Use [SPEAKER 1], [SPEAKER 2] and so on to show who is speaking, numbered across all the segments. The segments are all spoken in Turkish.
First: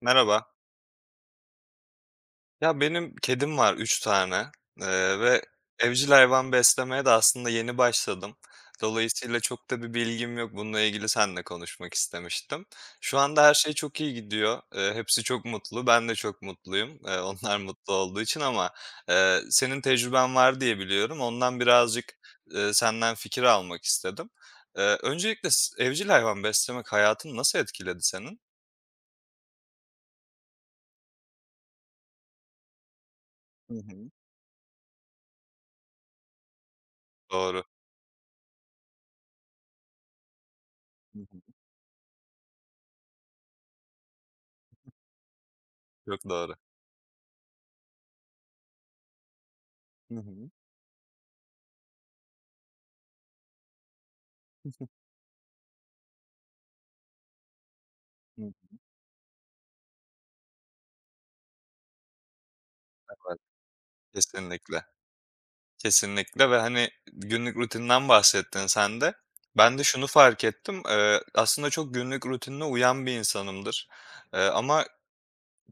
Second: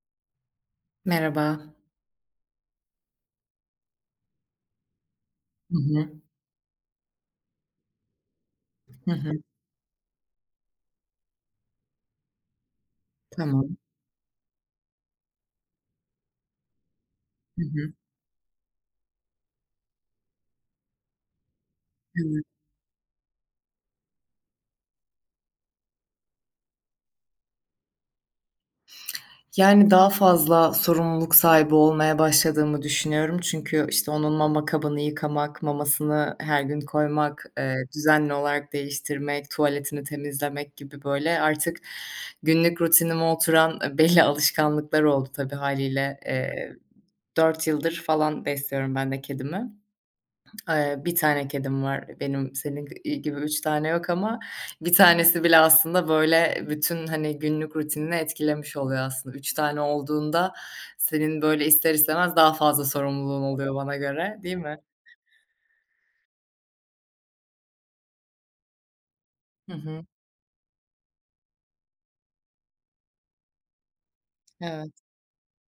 [SPEAKER 1] Merhaba.
[SPEAKER 2] Merhaba.
[SPEAKER 1] Ya benim kedim var 3 tane, ve
[SPEAKER 2] Hı
[SPEAKER 1] evcil
[SPEAKER 2] hı.
[SPEAKER 1] hayvan beslemeye de aslında yeni başladım.
[SPEAKER 2] Hı hı.
[SPEAKER 1] Dolayısıyla çok da bir bilgim yok. Bununla ilgili seninle konuşmak istemiştim. Şu anda her şey
[SPEAKER 2] Tamam.
[SPEAKER 1] çok iyi gidiyor. Hepsi çok mutlu. Ben de çok mutluyum, onlar
[SPEAKER 2] Hı hı.
[SPEAKER 1] mutlu olduğu için ama, senin tecrüben var diye biliyorum. Ondan birazcık,
[SPEAKER 2] Evet.
[SPEAKER 1] senden fikir almak istedim. Öncelikle evcil hayvan beslemek hayatını nasıl etkiledi senin?
[SPEAKER 2] Yani, daha fazla sorumluluk sahibi olmaya başladığımı düşünüyorum.
[SPEAKER 1] Hı
[SPEAKER 2] Çünkü, işte,
[SPEAKER 1] hı.
[SPEAKER 2] onun mama kabını yıkamak, mamasını her gün koymak,
[SPEAKER 1] Doğru.
[SPEAKER 2] düzenli olarak değiştirmek, tuvaletini temizlemek gibi,
[SPEAKER 1] Hı
[SPEAKER 2] böyle,
[SPEAKER 1] hı.
[SPEAKER 2] artık günlük rutinime oturan, belli alışkanlıklar oldu tabii haliyle.
[SPEAKER 1] Çok doğru.
[SPEAKER 2] 4 yıldır falan besliyorum ben de kedimi.
[SPEAKER 1] Hı hı.
[SPEAKER 2] 1 tane kedim var. Benim senin gibi 3 tane yok ama bir tanesi bile aslında, böyle, bütün, hani, günlük rutinini
[SPEAKER 1] Hı.
[SPEAKER 2] etkilemiş oluyor aslında. 3 tane olduğunda senin, böyle, ister istemez daha fazla
[SPEAKER 1] Evet,
[SPEAKER 2] sorumluluğun oluyor bana göre, değil mi?
[SPEAKER 1] kesinlikle, kesinlikle ve, hani, günlük rutinden bahsettin sen de.
[SPEAKER 2] Hı
[SPEAKER 1] Ben de
[SPEAKER 2] hı.
[SPEAKER 1] şunu fark ettim, aslında çok günlük rutinine uyan bir insanımdır, ama
[SPEAKER 2] Evet.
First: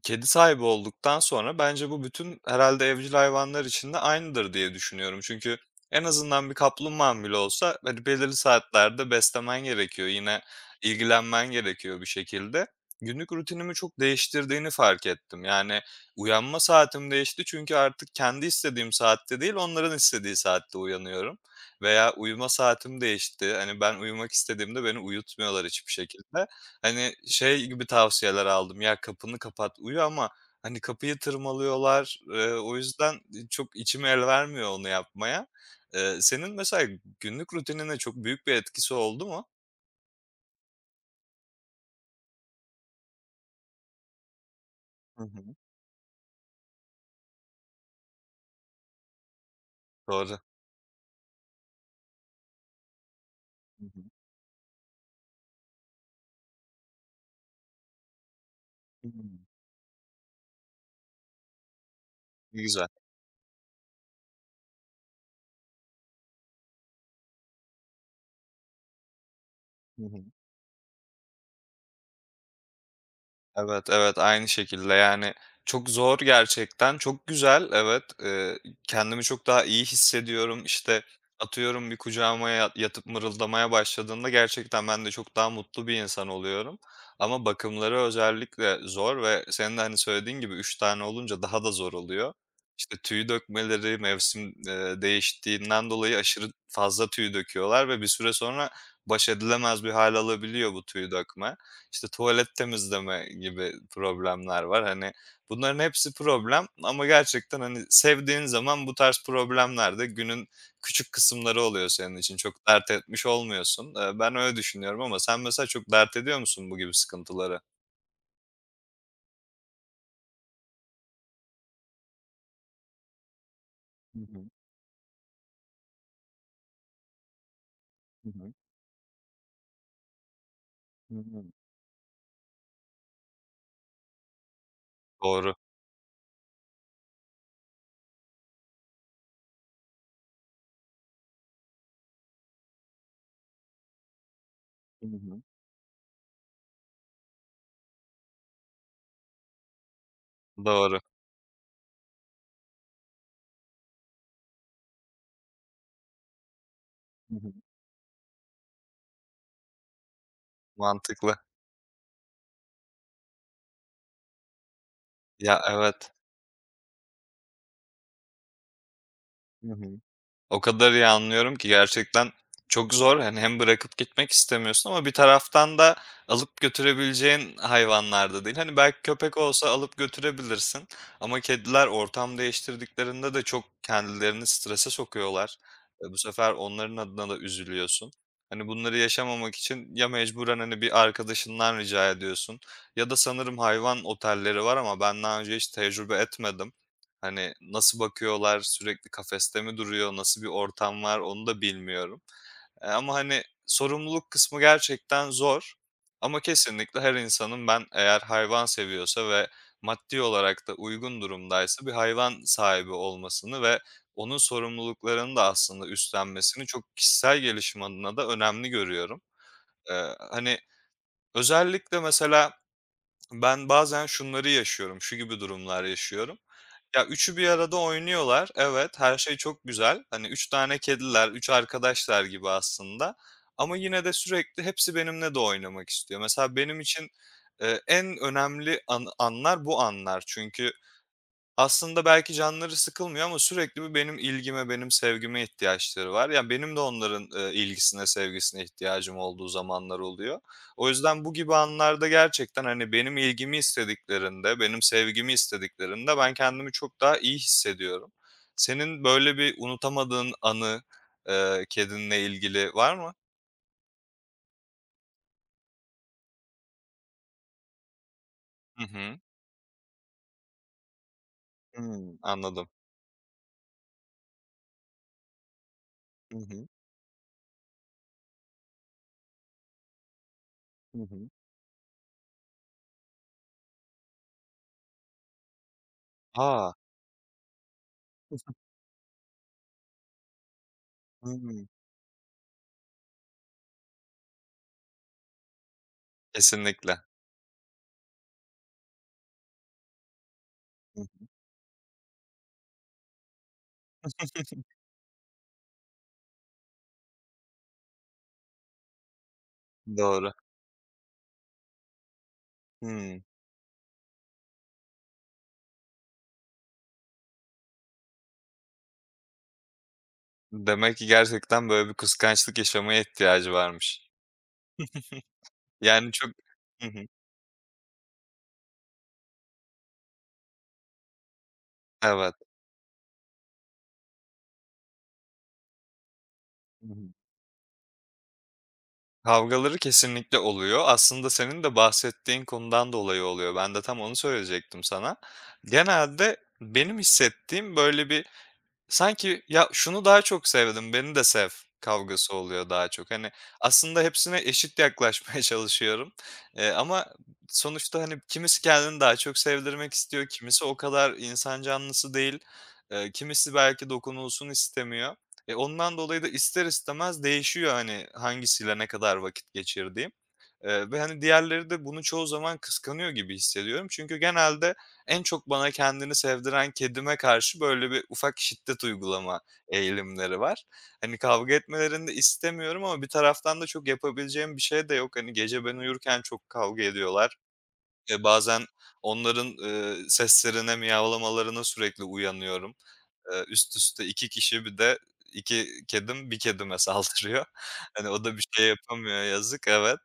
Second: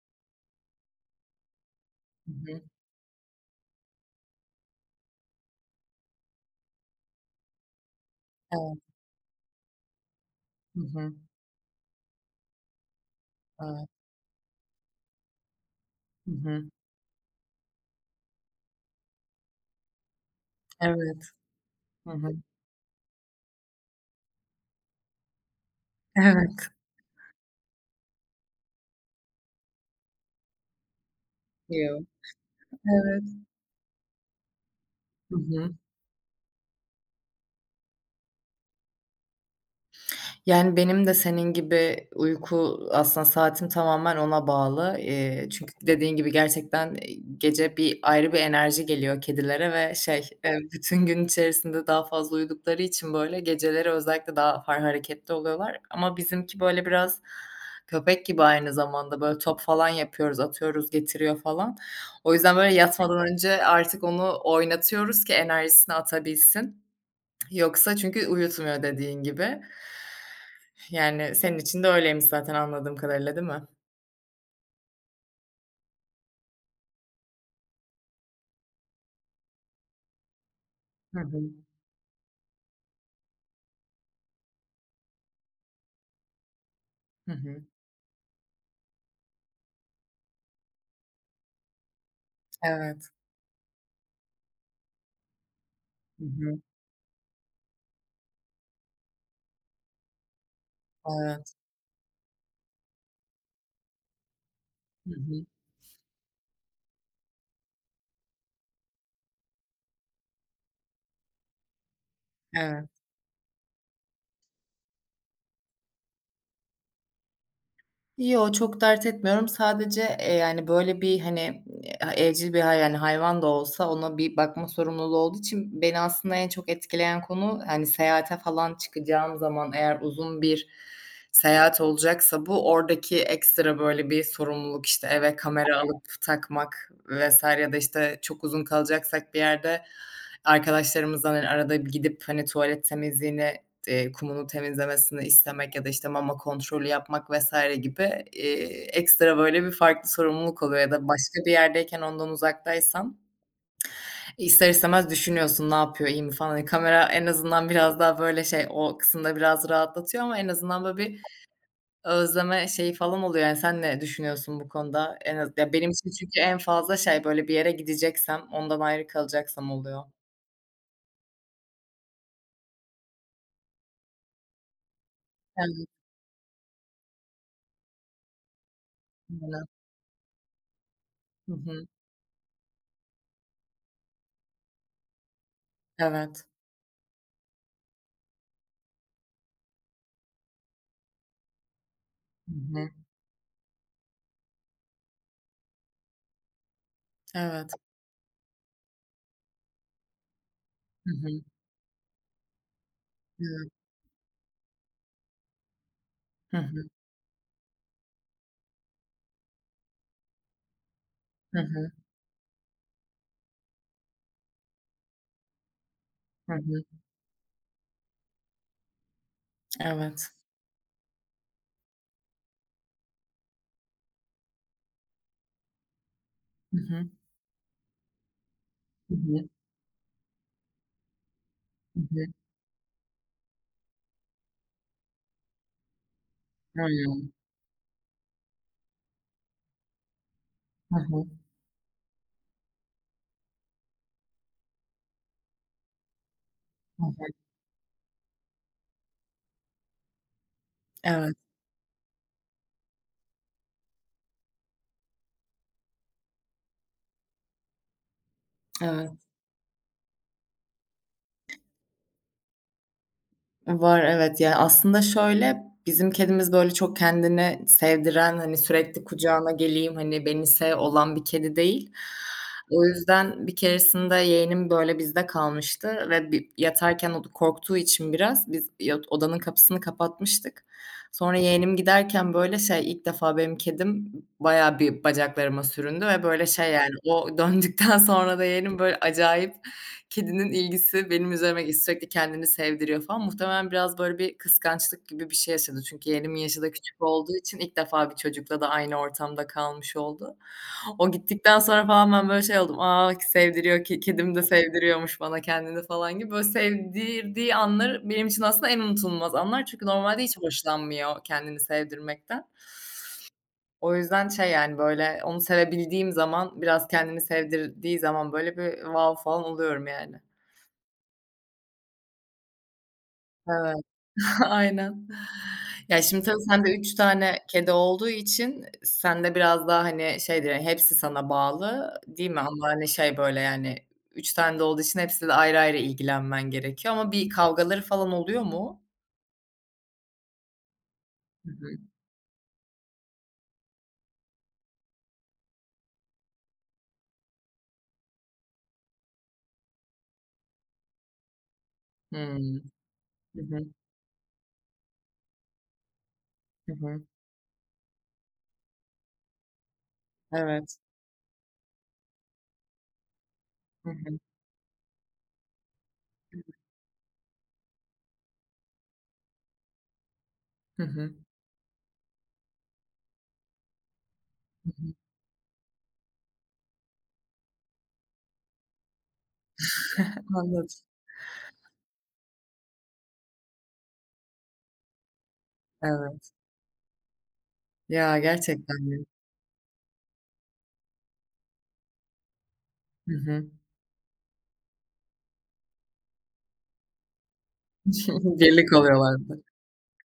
[SPEAKER 1] kedi sahibi olduktan sonra bence bu
[SPEAKER 2] Hı
[SPEAKER 1] bütün
[SPEAKER 2] hı.
[SPEAKER 1] herhalde evcil hayvanlar için de aynıdır diye düşünüyorum. Çünkü en azından bir kaplumbağan bile olsa, hani, belirli
[SPEAKER 2] Evet.
[SPEAKER 1] saatlerde beslemen gerekiyor, yine
[SPEAKER 2] Hı hı.
[SPEAKER 1] ilgilenmen gerekiyor bir şekilde. Günlük rutinimi
[SPEAKER 2] Evet.
[SPEAKER 1] çok değiştirdiğini fark ettim. Yani
[SPEAKER 2] Hı
[SPEAKER 1] uyanma
[SPEAKER 2] hı.
[SPEAKER 1] saatim değişti çünkü artık kendi istediğim saatte değil, onların istediği saatte
[SPEAKER 2] Evet.
[SPEAKER 1] uyanıyorum veya
[SPEAKER 2] Hı hı.
[SPEAKER 1] uyuma saatim değişti. Hani, ben uyumak istediğimde beni uyutmuyorlar hiçbir şekilde.
[SPEAKER 2] Evet.
[SPEAKER 1] Hani, şey gibi tavsiyeler aldım, "Ya, kapını kapat, uyu." ama, hani, kapıyı
[SPEAKER 2] Yo.
[SPEAKER 1] tırmalıyorlar. O yüzden,
[SPEAKER 2] Evet.
[SPEAKER 1] çok içim el vermiyor onu
[SPEAKER 2] Hı
[SPEAKER 1] yapmaya.
[SPEAKER 2] hı.
[SPEAKER 1] Senin mesela günlük rutinine çok büyük bir etkisi oldu mu?
[SPEAKER 2] Yani, benim de senin gibi uyku aslında saatim tamamen ona bağlı.
[SPEAKER 1] Hı
[SPEAKER 2] Eee,
[SPEAKER 1] hı.
[SPEAKER 2] çünkü dediğin gibi gerçekten, gece bir ayrı bir enerji geliyor kedilere ve şey,
[SPEAKER 1] Doğru.
[SPEAKER 2] bütün gün içerisinde daha fazla uyudukları için, böyle,
[SPEAKER 1] Hı
[SPEAKER 2] geceleri
[SPEAKER 1] hı.
[SPEAKER 2] özellikle daha hareketli oluyorlar ama bizimki, böyle, biraz köpek gibi aynı zamanda, böyle,
[SPEAKER 1] Hımm.
[SPEAKER 2] top falan yapıyoruz, atıyoruz, getiriyor falan. O yüzden,
[SPEAKER 1] Ne
[SPEAKER 2] böyle,
[SPEAKER 1] güzel.
[SPEAKER 2] yatmadan önce artık onu oynatıyoruz ki enerjisini atabilsin. Yoksa çünkü uyutmuyor dediğin gibi.
[SPEAKER 1] Hı hı.
[SPEAKER 2] Yani, senin için de öyleymiş zaten anladığım kadarıyla, değil mi?
[SPEAKER 1] Evet, evet, aynı şekilde. Yani, çok zor gerçekten. Çok güzel, evet. Kendimi çok daha iyi hissediyorum. İşte
[SPEAKER 2] Hı hı.
[SPEAKER 1] atıyorum bir kucağıma ya yatıp mırıldamaya başladığında gerçekten ben de çok daha mutlu bir insan oluyorum.
[SPEAKER 2] Hı
[SPEAKER 1] Ama
[SPEAKER 2] hı.
[SPEAKER 1] bakımları özellikle zor ve senin de, hani, söylediğin gibi 3 tane olunca daha da zor oluyor. İşte,
[SPEAKER 2] Evet.
[SPEAKER 1] tüy dökmeleri mevsim, değiştiğinden dolayı
[SPEAKER 2] Hı
[SPEAKER 1] aşırı
[SPEAKER 2] hı.
[SPEAKER 1] fazla tüy döküyorlar ve bir süre sonra baş edilemez bir hal alabiliyor bu tüy
[SPEAKER 2] Evet.
[SPEAKER 1] dökme. İşte tuvalet temizleme gibi problemler var. Hani,
[SPEAKER 2] Hı hı.
[SPEAKER 1] bunların hepsi problem ama gerçekten, hani, sevdiğin zaman bu tarz problemler de günün küçük kısımları oluyor senin için. Çok dert
[SPEAKER 2] Evet.
[SPEAKER 1] etmiş olmuyorsun. Ben öyle düşünüyorum ama sen mesela çok dert ediyor musun bu gibi sıkıntıları?
[SPEAKER 2] Yo, çok dert etmiyorum. Sadece, yani, böyle, bir, hani, evcil bir yani, hayvan da olsa ona
[SPEAKER 1] Hı
[SPEAKER 2] bir
[SPEAKER 1] hı.
[SPEAKER 2] bakma sorumluluğu olduğu için beni aslında en çok etkileyen konu, hani,
[SPEAKER 1] Hı
[SPEAKER 2] seyahate
[SPEAKER 1] hı.
[SPEAKER 2] falan çıkacağım zaman eğer uzun bir
[SPEAKER 1] Hı hı.
[SPEAKER 2] seyahat olacaksa bu oradaki ekstra, böyle, bir sorumluluk, işte, eve
[SPEAKER 1] Doğru.
[SPEAKER 2] kamera, evet, alıp takmak vesaire ya da, işte, çok uzun kalacaksak bir yerde arkadaşlarımızdan, hani, arada bir gidip, hani, tuvalet temizliğini, kumunu
[SPEAKER 1] Hı
[SPEAKER 2] temizlemesini
[SPEAKER 1] hı.
[SPEAKER 2] istemek ya da, işte, mama kontrolü yapmak vesaire gibi, ekstra, böyle, bir farklı sorumluluk oluyor ya
[SPEAKER 1] Doğru.
[SPEAKER 2] da başka bir yerdeyken ondan uzaktaysan ister istemez düşünüyorsun, "Ne yapıyor, iyi mi?" falan. Hani, kamera en
[SPEAKER 1] Hı hı.
[SPEAKER 2] azından biraz daha, böyle, şey, o kısımda biraz rahatlatıyor ama en azından, böyle, bir
[SPEAKER 1] Mantıklı.
[SPEAKER 2] özleme şeyi falan oluyor. Yani sen ne düşünüyorsun bu konuda? En az
[SPEAKER 1] Ya,
[SPEAKER 2] ya, benim için
[SPEAKER 1] evet.
[SPEAKER 2] çünkü en fazla şey, böyle, bir yere gideceksem, ondan ayrı kalacaksam oluyor.
[SPEAKER 1] O kadar iyi anlıyorum ki gerçekten çok zor. Hani hem bırakıp gitmek istemiyorsun ama bir taraftan
[SPEAKER 2] Evet,
[SPEAKER 1] da alıp götürebileceğin hayvanlar da değil. Hani belki köpek
[SPEAKER 2] aynen.
[SPEAKER 1] olsa alıp götürebilirsin ama
[SPEAKER 2] Hı hı.
[SPEAKER 1] kediler ortam değiştirdiklerinde de çok kendilerini strese sokuyorlar. E, bu
[SPEAKER 2] Evet.
[SPEAKER 1] sefer onların adına da üzülüyorsun. Hani bunları yaşamamak için ya mecburen hani bir arkadaşından rica
[SPEAKER 2] Hı
[SPEAKER 1] ediyorsun
[SPEAKER 2] hı.
[SPEAKER 1] ya da sanırım hayvan otelleri var ama ben daha önce hiç tecrübe etmedim. Hani,
[SPEAKER 2] Evet.
[SPEAKER 1] nasıl bakıyorlar, sürekli kafeste mi duruyor, nasıl bir ortam
[SPEAKER 2] Hı
[SPEAKER 1] var
[SPEAKER 2] hı.
[SPEAKER 1] onu da bilmiyorum. Ama, hani,
[SPEAKER 2] Evet.
[SPEAKER 1] sorumluluk kısmı gerçekten zor ama
[SPEAKER 2] Hı hı.
[SPEAKER 1] kesinlikle her insanın ben eğer hayvan seviyorsa ve maddi olarak da uygun
[SPEAKER 2] Hı
[SPEAKER 1] durumdaysa
[SPEAKER 2] hı.
[SPEAKER 1] bir hayvan sahibi olmasını ve onun sorumluluklarını da aslında
[SPEAKER 2] Hı
[SPEAKER 1] üstlenmesini
[SPEAKER 2] hı.
[SPEAKER 1] çok kişisel gelişim adına da önemli görüyorum.
[SPEAKER 2] Evet.
[SPEAKER 1] Hani, özellikle mesela ben bazen şunları yaşıyorum, şu gibi durumlar yaşıyorum.
[SPEAKER 2] Hı
[SPEAKER 1] Ya,
[SPEAKER 2] hı.
[SPEAKER 1] üçü bir arada oynuyorlar. Evet,
[SPEAKER 2] Hı
[SPEAKER 1] her şey
[SPEAKER 2] hı.
[SPEAKER 1] çok güzel. Hani 3 tane kediler, 3
[SPEAKER 2] Hı
[SPEAKER 1] arkadaşlar
[SPEAKER 2] hı.
[SPEAKER 1] gibi aslında ama yine de sürekli hepsi benimle de oynamak istiyor. Mesela benim için,
[SPEAKER 2] Hımm.
[SPEAKER 1] en önemli anlar bu anlar. Çünkü
[SPEAKER 2] Hı hı.
[SPEAKER 1] aslında belki canları sıkılmıyor ama sürekli bir benim ilgime, benim sevgime ihtiyaçları var. Yani benim de
[SPEAKER 2] Hı hı.
[SPEAKER 1] onların, ilgisine, sevgisine ihtiyacım olduğu zamanlar oluyor. O yüzden
[SPEAKER 2] Evet,
[SPEAKER 1] bu gibi anlarda gerçekten, hani, benim ilgimi istediklerinde, benim sevgimi istediklerinde ben kendimi çok daha iyi hissediyorum. Senin
[SPEAKER 2] evet.
[SPEAKER 1] böyle bir unutamadığın anı, kedinle ilgili var mı?
[SPEAKER 2] Var, evet. Yani aslında şöyle, bizim kedimiz, böyle, çok kendini sevdiren, hani,
[SPEAKER 1] Hı
[SPEAKER 2] sürekli
[SPEAKER 1] hı.
[SPEAKER 2] kucağına geleyim, hani, beni sev olan bir kedi değil.
[SPEAKER 1] Hımm, anladım.
[SPEAKER 2] O yüzden bir keresinde yeğenim, böyle, bizde kalmıştı ve
[SPEAKER 1] Hı
[SPEAKER 2] bi
[SPEAKER 1] hı.
[SPEAKER 2] yatarken o da korktuğu için biraz biz odanın kapısını kapatmıştık.
[SPEAKER 1] Hı hı.
[SPEAKER 2] Sonra yeğenim giderken, böyle, şey, ilk defa benim kedim bayağı bir bacaklarıma süründü ve, böyle, şey,
[SPEAKER 1] A!
[SPEAKER 2] yani, o döndükten sonra da yeğenim, böyle, acayip. Kedinin ilgisi benim
[SPEAKER 1] Hımm.
[SPEAKER 2] üzerime sürekli kendini sevdiriyor falan. Muhtemelen biraz böyle bir kıskançlık gibi bir şey yaşadı. Çünkü yeğenimin yaşı da
[SPEAKER 1] Kesinlikle.
[SPEAKER 2] küçük olduğu için ilk defa bir çocukla da aynı ortamda kalmış oldu.
[SPEAKER 1] Hı
[SPEAKER 2] O
[SPEAKER 1] hı.
[SPEAKER 2] gittikten sonra falan ben böyle şey oldum, "A, sevdiriyor ki kedim de sevdiriyormuş bana kendini." falan gibi. Böyle sevdirdiği anlar benim için aslında en unutulmaz anlar. Çünkü normalde
[SPEAKER 1] Doğru.
[SPEAKER 2] hiç hoşlanmıyor kendini sevdirmekten.
[SPEAKER 1] Hımm.
[SPEAKER 2] O yüzden şey, yani, böyle onu sevebildiğim zaman, biraz kendini sevdirdiği zaman böyle bir wow falan oluyorum yani.
[SPEAKER 1] Demek ki gerçekten böyle bir kıskançlık yaşamaya ihtiyacı
[SPEAKER 2] Evet.
[SPEAKER 1] varmış.
[SPEAKER 2] Aynen. Ya,
[SPEAKER 1] Yani
[SPEAKER 2] şimdi
[SPEAKER 1] çok.
[SPEAKER 2] tabii sende
[SPEAKER 1] Hı
[SPEAKER 2] üç
[SPEAKER 1] hı.
[SPEAKER 2] tane kedi olduğu için sende biraz daha, hani, şeydir, hani, hepsi sana bağlı, değil
[SPEAKER 1] Evet.
[SPEAKER 2] mi? Ama, hani, şey, böyle, yani, 3 tane de olduğu için hepsiyle ayrı ayrı ilgilenmen
[SPEAKER 1] Hı
[SPEAKER 2] gerekiyor
[SPEAKER 1] hı.
[SPEAKER 2] ama bir kavgaları falan oluyor mu?
[SPEAKER 1] Kavgaları kesinlikle oluyor. Aslında
[SPEAKER 2] Hı
[SPEAKER 1] senin
[SPEAKER 2] hı.
[SPEAKER 1] de bahsettiğin konudan dolayı oluyor. Ben de tam onu söyleyecektim sana. Genelde benim hissettiğim böyle bir, sanki ya, şunu daha çok sevdim, beni de sev kavgası
[SPEAKER 2] Hımm.
[SPEAKER 1] oluyor daha çok. Hani,
[SPEAKER 2] Hı hı.
[SPEAKER 1] aslında hepsine eşit yaklaşmaya çalışıyorum,
[SPEAKER 2] Hı hı.
[SPEAKER 1] ama sonuçta, hani, kimisi kendini daha çok sevdirmek istiyor, kimisi o
[SPEAKER 2] Evet.
[SPEAKER 1] kadar insan canlısı değil, kimisi
[SPEAKER 2] Hı
[SPEAKER 1] belki
[SPEAKER 2] hı.
[SPEAKER 1] dokunulsun istemiyor. E, ondan dolayı da ister istemez değişiyor, hani, hangisiyle ne kadar vakit geçirdiğim.
[SPEAKER 2] Hı
[SPEAKER 1] Ve,
[SPEAKER 2] hı.
[SPEAKER 1] hani, diğerleri de bunu çoğu zaman kıskanıyor gibi hissediyorum. Çünkü
[SPEAKER 2] Hı
[SPEAKER 1] genelde
[SPEAKER 2] hı.
[SPEAKER 1] en çok bana kendini sevdiren kedime karşı böyle bir ufak şiddet uygulama eğilimleri var.
[SPEAKER 2] Anladım.
[SPEAKER 1] Hani, kavga etmelerini de istemiyorum ama bir taraftan da çok yapabileceğim bir şey de yok. Hani, gece ben uyurken
[SPEAKER 2] Evet.
[SPEAKER 1] çok kavga ediyorlar.
[SPEAKER 2] Ya,
[SPEAKER 1] Bazen
[SPEAKER 2] gerçekten mi?
[SPEAKER 1] onların, seslerine, miyavlamalarına sürekli uyanıyorum.
[SPEAKER 2] Hı hı.
[SPEAKER 1] Üst üste 2 kişi bir de 2 kedim bir kedime saldırıyor. Hani, o da bir şey
[SPEAKER 2] Birlik oluyorlar.
[SPEAKER 1] yapamıyor yazık. Evet.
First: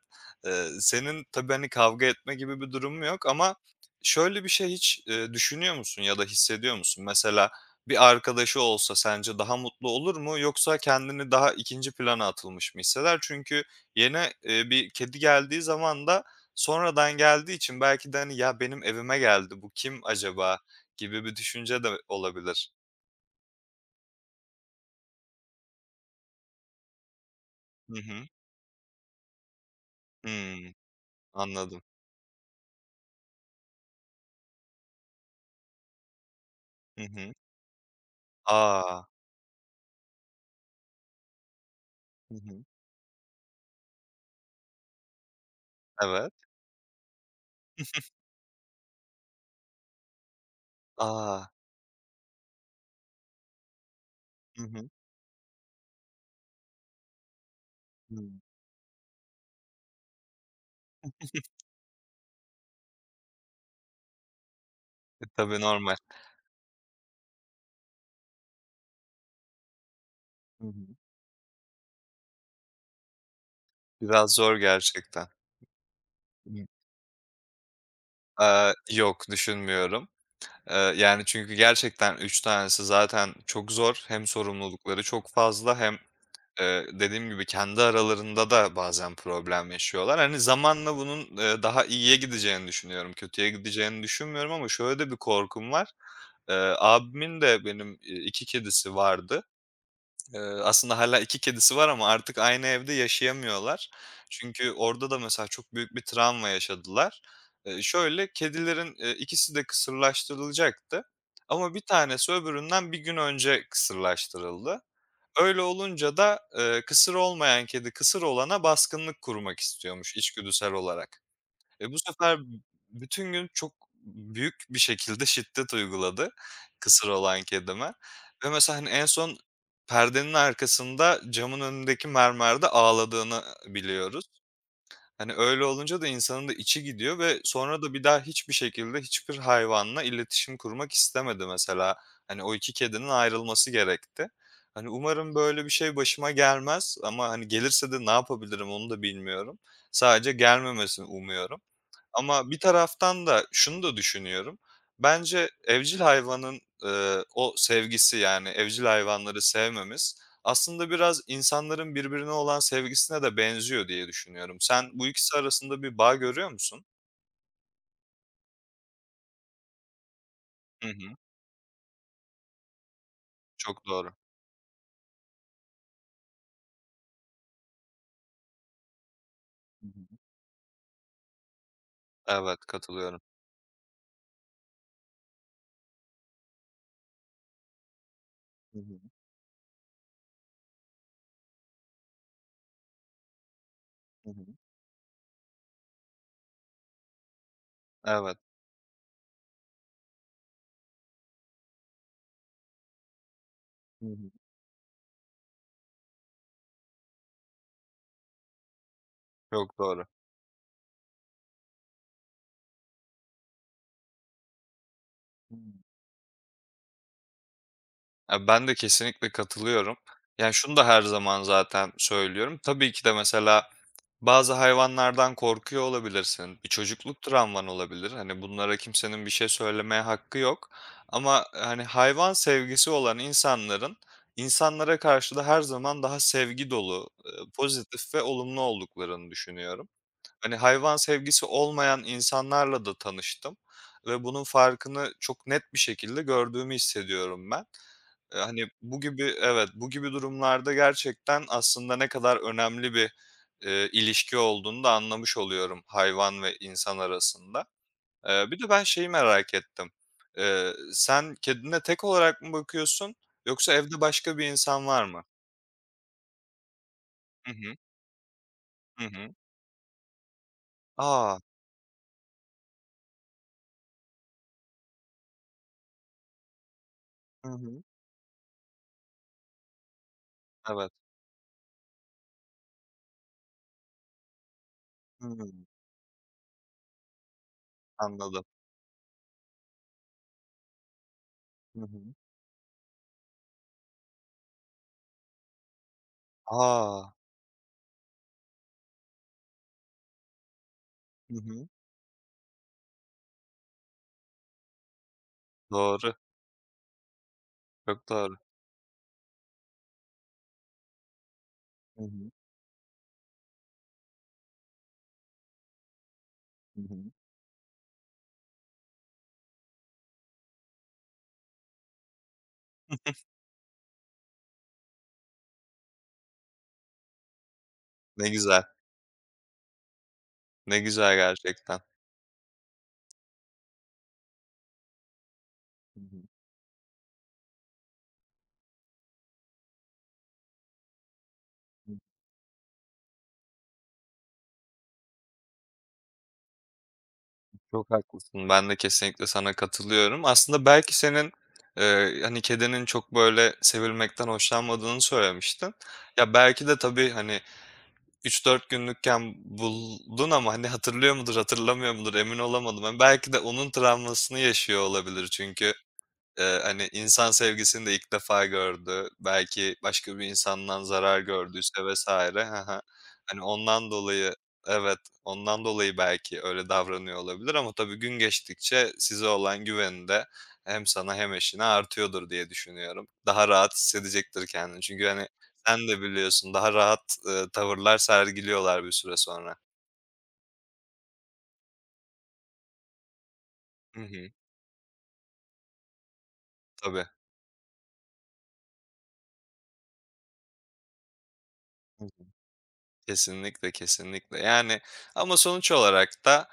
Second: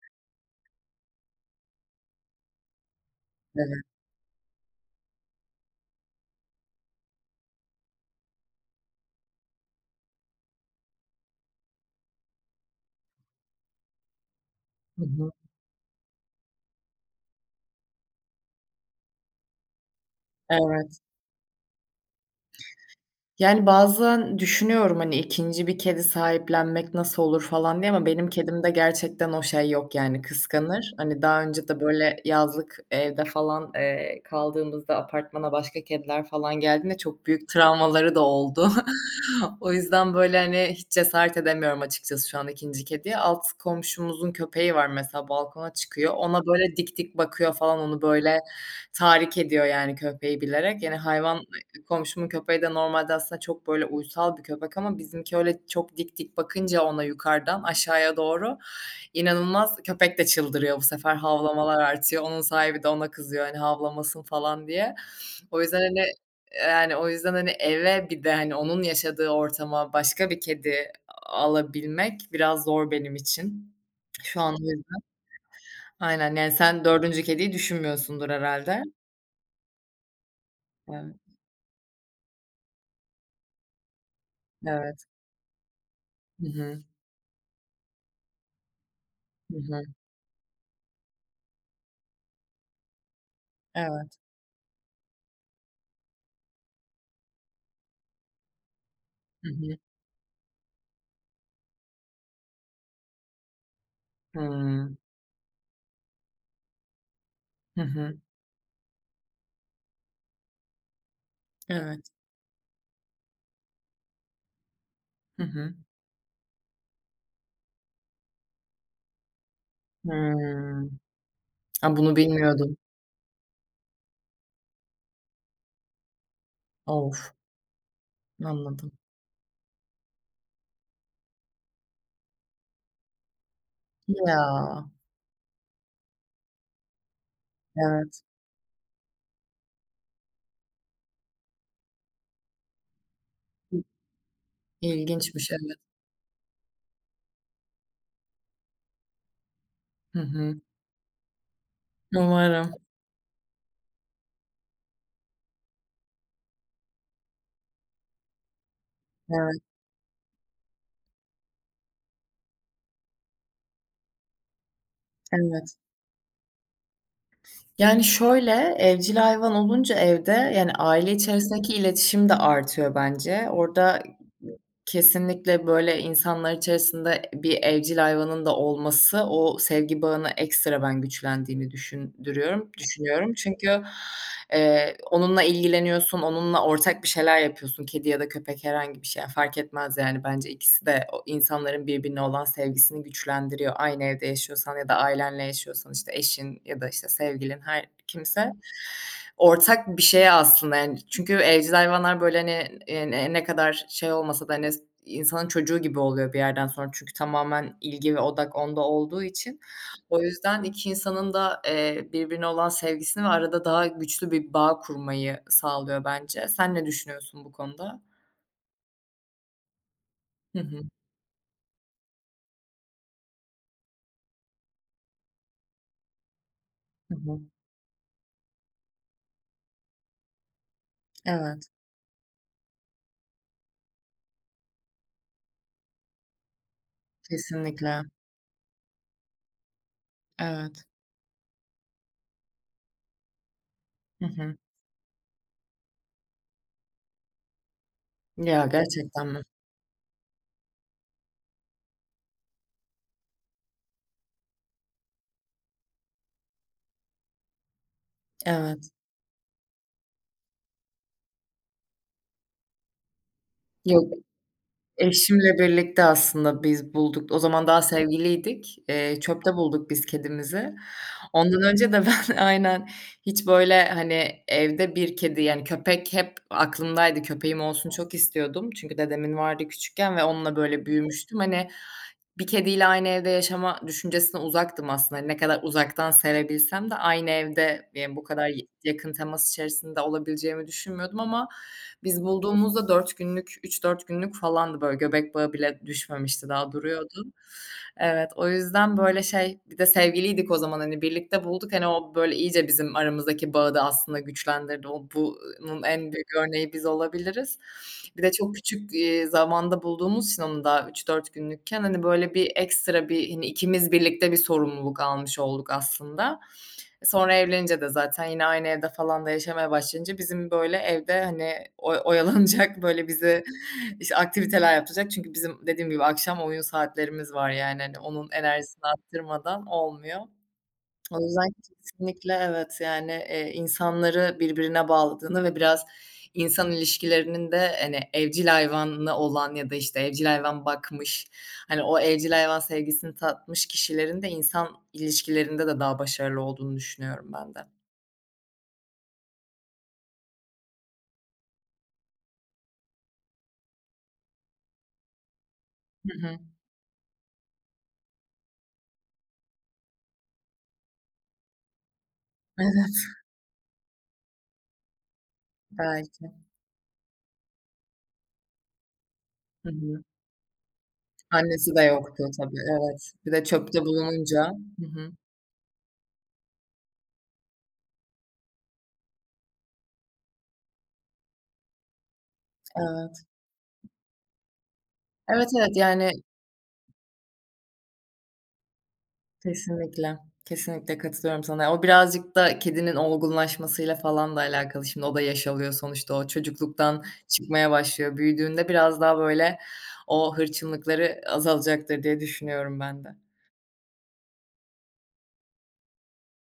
[SPEAKER 1] Senin tabii, hani, kavga etme gibi bir durum yok ama
[SPEAKER 2] Evet.
[SPEAKER 1] şöyle bir şey hiç, düşünüyor musun ya da hissediyor musun? Mesela bir arkadaşı olsa sence daha mutlu olur mu yoksa kendini daha ikinci plana atılmış mı hisseder? Çünkü yeni, bir
[SPEAKER 2] Hı
[SPEAKER 1] kedi
[SPEAKER 2] hı.
[SPEAKER 1] geldiği zaman da sonradan geldiği için belki de, hani, "Ya, benim evime geldi, bu kim acaba?"
[SPEAKER 2] Evet.
[SPEAKER 1] gibi bir düşünce de olabilir.
[SPEAKER 2] Yani, bazen düşünüyorum, hani, ikinci bir kedi sahiplenmek nasıl olur falan diye
[SPEAKER 1] Hı
[SPEAKER 2] ama
[SPEAKER 1] hı.
[SPEAKER 2] benim kedimde gerçekten o şey yok, yani,
[SPEAKER 1] Hımm,
[SPEAKER 2] kıskanır. Hani, daha önce de,
[SPEAKER 1] anladım.
[SPEAKER 2] böyle, yazlık evde falan, kaldığımızda apartmana başka kediler falan geldiğinde
[SPEAKER 1] Hı
[SPEAKER 2] çok
[SPEAKER 1] hı.
[SPEAKER 2] büyük travmaları da oldu.
[SPEAKER 1] A!
[SPEAKER 2] O yüzden, böyle, hani, hiç cesaret edemiyorum açıkçası
[SPEAKER 1] Hı
[SPEAKER 2] şu an
[SPEAKER 1] hı.
[SPEAKER 2] ikinci kediye. Alt komşumuzun köpeği var mesela, balkona çıkıyor.
[SPEAKER 1] Evet.
[SPEAKER 2] Ona, böyle, dik dik bakıyor falan, onu, böyle, tahrik ediyor, yani, köpeği bilerek. Yani, hayvan.
[SPEAKER 1] A!
[SPEAKER 2] Komşumun köpeği de normalde aslında çok böyle uysal bir
[SPEAKER 1] Hı
[SPEAKER 2] köpek
[SPEAKER 1] hı.
[SPEAKER 2] ama bizimki öyle çok dik dik bakınca ona yukarıdan aşağıya
[SPEAKER 1] Hımm.
[SPEAKER 2] doğru, inanılmaz, köpek de çıldırıyor, bu sefer havlamalar artıyor. Onun sahibi de ona kızıyor, hani, "Havlamasın." falan diye.
[SPEAKER 1] E, tabii
[SPEAKER 2] O yüzden,
[SPEAKER 1] normal.
[SPEAKER 2] hani, eve bir de, hani, onun yaşadığı ortama başka bir
[SPEAKER 1] Hı hı.
[SPEAKER 2] kedi alabilmek biraz zor benim için.
[SPEAKER 1] Biraz
[SPEAKER 2] Şu an
[SPEAKER 1] zor
[SPEAKER 2] o yüzden.
[SPEAKER 1] gerçekten.
[SPEAKER 2] Aynen, yani,
[SPEAKER 1] Hımm.
[SPEAKER 2] sen dördüncü kediyi düşünmüyorsundur herhalde.
[SPEAKER 1] Yok düşünmüyorum.
[SPEAKER 2] Evet,
[SPEAKER 1] Yani, çünkü gerçekten 3 tanesi zaten çok zor. Hem sorumlulukları
[SPEAKER 2] evet.
[SPEAKER 1] çok fazla hem.
[SPEAKER 2] Hı hı.
[SPEAKER 1] Dediğim gibi kendi aralarında da bazen
[SPEAKER 2] Hı
[SPEAKER 1] problem
[SPEAKER 2] hı.
[SPEAKER 1] yaşıyorlar. Hani zamanla bunun, daha iyiye gideceğini düşünüyorum. Kötüye gideceğini
[SPEAKER 2] Evet.
[SPEAKER 1] düşünmüyorum ama şöyle de bir korkum var. Abimin de benim, 2 kedisi vardı.
[SPEAKER 2] Hı hı.
[SPEAKER 1] Aslında hala 2 kedisi var ama artık aynı evde yaşayamıyorlar. Çünkü
[SPEAKER 2] Hımm.
[SPEAKER 1] orada da mesela çok büyük bir travma yaşadılar.
[SPEAKER 2] Hı hı.
[SPEAKER 1] Şöyle, kedilerin, ikisi de kısırlaştırılacaktı ama bir
[SPEAKER 2] Evet.
[SPEAKER 1] tanesi öbüründen bir gün önce kısırlaştırıldı.
[SPEAKER 2] Hı
[SPEAKER 1] Öyle
[SPEAKER 2] hı.
[SPEAKER 1] olunca da, kısır olmayan kedi kısır olana baskınlık kurmak istiyormuş içgüdüsel
[SPEAKER 2] Hımm.
[SPEAKER 1] olarak. E, bu
[SPEAKER 2] Ha, bunu
[SPEAKER 1] sefer
[SPEAKER 2] bilmiyordum.
[SPEAKER 1] bütün gün çok büyük bir şekilde şiddet uyguladı kısır
[SPEAKER 2] Of,
[SPEAKER 1] olan kedime ve mesela, hani,
[SPEAKER 2] anladım.
[SPEAKER 1] en son perdenin arkasında camın önündeki mermerde ağladığını biliyoruz.
[SPEAKER 2] Ya,
[SPEAKER 1] Hani, öyle olunca da insanın da içi gidiyor ve sonra da bir daha
[SPEAKER 2] evet.
[SPEAKER 1] hiçbir şekilde hiçbir hayvanla iletişim kurmak istemedi mesela. Hani, o 2 kedinin ayrılması gerekti.
[SPEAKER 2] İ
[SPEAKER 1] Hani, umarım
[SPEAKER 2] ilginçmiş,
[SPEAKER 1] böyle bir
[SPEAKER 2] evet.
[SPEAKER 1] şey başıma gelmez ama, hani, gelirse de ne yapabilirim onu da bilmiyorum.
[SPEAKER 2] Hı
[SPEAKER 1] Sadece
[SPEAKER 2] hı.
[SPEAKER 1] gelmemesini umuyorum. Ama bir
[SPEAKER 2] Umarım.
[SPEAKER 1] taraftan da şunu da düşünüyorum. Bence evcil hayvanın, o sevgisi, yani, evcil hayvanları
[SPEAKER 2] Evet,
[SPEAKER 1] sevmemiz aslında biraz insanların birbirine olan sevgisine de benziyor diye düşünüyorum. Sen bu ikisi
[SPEAKER 2] evet.
[SPEAKER 1] arasında bir bağ görüyor musun?
[SPEAKER 2] Yani, şöyle, evcil hayvan olunca evde, yani,
[SPEAKER 1] Hı
[SPEAKER 2] aile
[SPEAKER 1] hı.
[SPEAKER 2] içerisindeki iletişim de artıyor bence.
[SPEAKER 1] Çok
[SPEAKER 2] Orada.
[SPEAKER 1] doğru.
[SPEAKER 2] Kesinlikle, böyle, insanlar içerisinde bir evcil hayvanın da olması o
[SPEAKER 1] Hı hı.
[SPEAKER 2] sevgi bağını ekstra ben güçlendiğini
[SPEAKER 1] Evet,
[SPEAKER 2] düşündürüyorum
[SPEAKER 1] katılıyorum.
[SPEAKER 2] düşünüyorum. Çünkü, onunla ilgileniyorsun, onunla ortak bir şeyler yapıyorsun. Kedi ya da köpek
[SPEAKER 1] Hı hı.
[SPEAKER 2] herhangi bir şey, yani fark etmez, yani, bence ikisi de o insanların birbirine olan sevgisini güçlendiriyor. Aynı evde
[SPEAKER 1] Hı hı.
[SPEAKER 2] yaşıyorsan ya da ailenle yaşıyorsan, işte, eşin ya da, işte, sevgilin her
[SPEAKER 1] Evet.
[SPEAKER 2] kimse. Ortak bir şeye aslında, yani, çünkü evcil hayvanlar, böyle, hani, ne kadar
[SPEAKER 1] Hı
[SPEAKER 2] şey
[SPEAKER 1] hı.
[SPEAKER 2] olmasa da, hani, insanın çocuğu gibi oluyor bir yerden sonra. Çünkü tamamen ilgi ve odak onda olduğu için.
[SPEAKER 1] Çok doğru.
[SPEAKER 2] O yüzden 2 insanın da, birbirine olan sevgisini ve arada daha güçlü bir bağ kurmayı
[SPEAKER 1] Hı hı.
[SPEAKER 2] sağlıyor bence. Sen ne düşünüyorsun bu konuda?
[SPEAKER 1] Ya, ben de kesinlikle katılıyorum. Yani
[SPEAKER 2] Hı
[SPEAKER 1] şunu
[SPEAKER 2] hı.
[SPEAKER 1] da her zaman zaten söylüyorum. Tabii ki de mesela bazı hayvanlardan korkuyor olabilirsin. Bir
[SPEAKER 2] Hı
[SPEAKER 1] çocukluk
[SPEAKER 2] hı.
[SPEAKER 1] travman olabilir. Hani, bunlara kimsenin bir şey söylemeye hakkı yok ama,
[SPEAKER 2] Evet,
[SPEAKER 1] hani, hayvan sevgisi olan insanların insanlara karşı da her zaman daha sevgi dolu,
[SPEAKER 2] kesinlikle.
[SPEAKER 1] pozitif ve olumlu olduklarını düşünüyorum. Hani,
[SPEAKER 2] Evet.
[SPEAKER 1] hayvan sevgisi olmayan insanlarla da tanıştım ve
[SPEAKER 2] Hı
[SPEAKER 1] bunun
[SPEAKER 2] hı.
[SPEAKER 1] farkını çok net bir şekilde gördüğümü hissediyorum ben.
[SPEAKER 2] Ya,
[SPEAKER 1] Hani, bu gibi,
[SPEAKER 2] gerçekten mi?
[SPEAKER 1] evet, bu gibi durumlarda gerçekten aslında ne kadar önemli bir, ilişki olduğunu da anlamış oluyorum hayvan ve insan arasında. Bir de ben
[SPEAKER 2] Evet.
[SPEAKER 1] şeyi merak ettim. Sen kedine tek olarak mı bakıyorsun yoksa evde
[SPEAKER 2] Yok.
[SPEAKER 1] başka bir insan var mı?
[SPEAKER 2] Eşimle birlikte aslında biz bulduk. O
[SPEAKER 1] Hı
[SPEAKER 2] zaman
[SPEAKER 1] hı.
[SPEAKER 2] daha sevgiliydik.
[SPEAKER 1] Hı
[SPEAKER 2] Eee,
[SPEAKER 1] hı.
[SPEAKER 2] çöpte bulduk biz kedimizi.
[SPEAKER 1] A!
[SPEAKER 2] Ondan önce de ben aynen hiç, böyle, hani, evde bir kedi, yani, köpek hep aklımdaydı.
[SPEAKER 1] Hı
[SPEAKER 2] Köpeğim
[SPEAKER 1] hı.
[SPEAKER 2] olsun çok istiyordum. Çünkü dedemin vardı küçükken ve onunla, böyle,
[SPEAKER 1] Evet.
[SPEAKER 2] büyümüştüm. Hani bir kediyle aynı evde yaşama düşüncesine uzaktım aslında. Ne kadar
[SPEAKER 1] Hımm.
[SPEAKER 2] uzaktan sevebilsem de aynı evde, bu
[SPEAKER 1] Anladım.
[SPEAKER 2] kadar yakın temas içerisinde olabileceğimi düşünmüyordum ama
[SPEAKER 1] Hı hı.
[SPEAKER 2] biz bulduğumuzda 4 günlük, 3-4 günlük falandı, böyle, göbek bağı bile düşmemişti, daha
[SPEAKER 1] A!
[SPEAKER 2] duruyordu. Evet, o yüzden, böyle, şey bir de sevgiliydik o zaman, hani,
[SPEAKER 1] Hı
[SPEAKER 2] birlikte
[SPEAKER 1] hı.
[SPEAKER 2] bulduk. Hani, o böyle iyice bizim aramızdaki bağı da aslında güçlendirdi. O bunun en
[SPEAKER 1] Doğru,
[SPEAKER 2] büyük örneği biz olabiliriz.
[SPEAKER 1] çok
[SPEAKER 2] Bir de
[SPEAKER 1] doğru.
[SPEAKER 2] çok küçük, zamanda bulduğumuz için onu da 3-4 günlükken, hani,
[SPEAKER 1] Hı hı.
[SPEAKER 2] böyle bir ekstra bir, hani, ikimiz birlikte bir sorumluluk almış olduk aslında.
[SPEAKER 1] Hı hı.
[SPEAKER 2] Sonra evlenince de zaten yine aynı evde falan da yaşamaya başlayınca bizim böyle evde, hani, oyalanacak, böyle bizi, işte, aktiviteler yapacak. Çünkü bizim dediğim gibi akşam oyun saatlerimiz var, yani, hani, onun
[SPEAKER 1] Ne güzel,
[SPEAKER 2] enerjisini arttırmadan olmuyor.
[SPEAKER 1] ne güzel
[SPEAKER 2] O yüzden
[SPEAKER 1] gerçekten.
[SPEAKER 2] kesinlikle evet, yani, insanları birbirine bağladığını ve biraz
[SPEAKER 1] Hı hı.
[SPEAKER 2] insan ilişkilerinin de, hani, evcil hayvanı olan ya da, işte, evcil hayvan bakmış, hani, o evcil hayvan sevgisini tatmış kişilerin de insan ilişkilerinde de daha başarılı olduğunu düşünüyorum ben de.
[SPEAKER 1] Çok haklısın. Ben de kesinlikle sana katılıyorum. Aslında belki senin, hani, kedinin çok, böyle, sevilmekten hoşlanmadığını söylemiştin.
[SPEAKER 2] Hı
[SPEAKER 1] Ya,
[SPEAKER 2] hı.
[SPEAKER 1] belki de tabii, hani, üç dört günlükken buldun ama, hani, hatırlıyor mudur, hatırlamıyor mudur emin olamadım.
[SPEAKER 2] Evet,
[SPEAKER 1] Hani, belki de onun travmasını yaşıyor olabilir çünkü
[SPEAKER 2] belki.
[SPEAKER 1] Hani, insan sevgisini de ilk defa gördü.
[SPEAKER 2] Hı
[SPEAKER 1] Belki
[SPEAKER 2] hı.
[SPEAKER 1] başka bir insandan zarar
[SPEAKER 2] Annesi de
[SPEAKER 1] gördüyse
[SPEAKER 2] yoktu
[SPEAKER 1] vs. Hı
[SPEAKER 2] tabii,
[SPEAKER 1] hı.
[SPEAKER 2] evet. Bir
[SPEAKER 1] Hani,
[SPEAKER 2] de çöpte
[SPEAKER 1] ondan dolayı,
[SPEAKER 2] bulununca. Hı
[SPEAKER 1] evet,
[SPEAKER 2] hı.
[SPEAKER 1] ondan dolayı belki öyle davranıyor olabilir ama tabii gün geçtikçe size olan güveni de hem sana hem eşine artıyordur diye düşünüyorum.
[SPEAKER 2] Evet.
[SPEAKER 1] Daha rahat hissedecektir kendini. Çünkü, hani,
[SPEAKER 2] Evet, evet,
[SPEAKER 1] sen de
[SPEAKER 2] yani.
[SPEAKER 1] biliyorsun daha rahat, tavırlar sergiliyorlar bir süre sonra.
[SPEAKER 2] Kesinlikle, kesinlikle katılıyorum sana. O birazcık da kedinin olgunlaşmasıyla
[SPEAKER 1] Hı hı.
[SPEAKER 2] falan da alakalı. Şimdi o da yaş alıyor sonuçta. O çocukluktan
[SPEAKER 1] Tabii.
[SPEAKER 2] çıkmaya başlıyor. Büyüdüğünde biraz daha böyle o hırçınlıkları azalacaktır
[SPEAKER 1] Hı
[SPEAKER 2] diye
[SPEAKER 1] hı.
[SPEAKER 2] düşünüyorum ben de.
[SPEAKER 1] Kesinlikle, kesinlikle. Yani ama sonuç olarak da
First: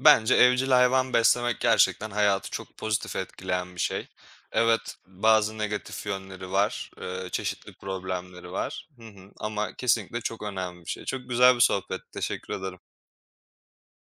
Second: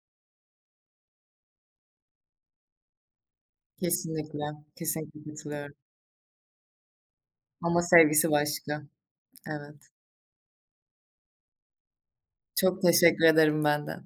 [SPEAKER 1] bence evcil hayvan beslemek gerçekten hayatı çok pozitif etkileyen bir şey.
[SPEAKER 2] Kesinlikle,
[SPEAKER 1] Evet,
[SPEAKER 2] kesinlikle
[SPEAKER 1] bazı
[SPEAKER 2] katılıyorum.
[SPEAKER 1] negatif yönleri var, çeşitli
[SPEAKER 2] Ama sevgisi
[SPEAKER 1] problemleri
[SPEAKER 2] başka.
[SPEAKER 1] var. Hı hı, ama
[SPEAKER 2] Evet.
[SPEAKER 1] kesinlikle çok önemli bir şey. Çok güzel bir sohbet. Teşekkür ederim.
[SPEAKER 2] Çok teşekkür ederim ben de.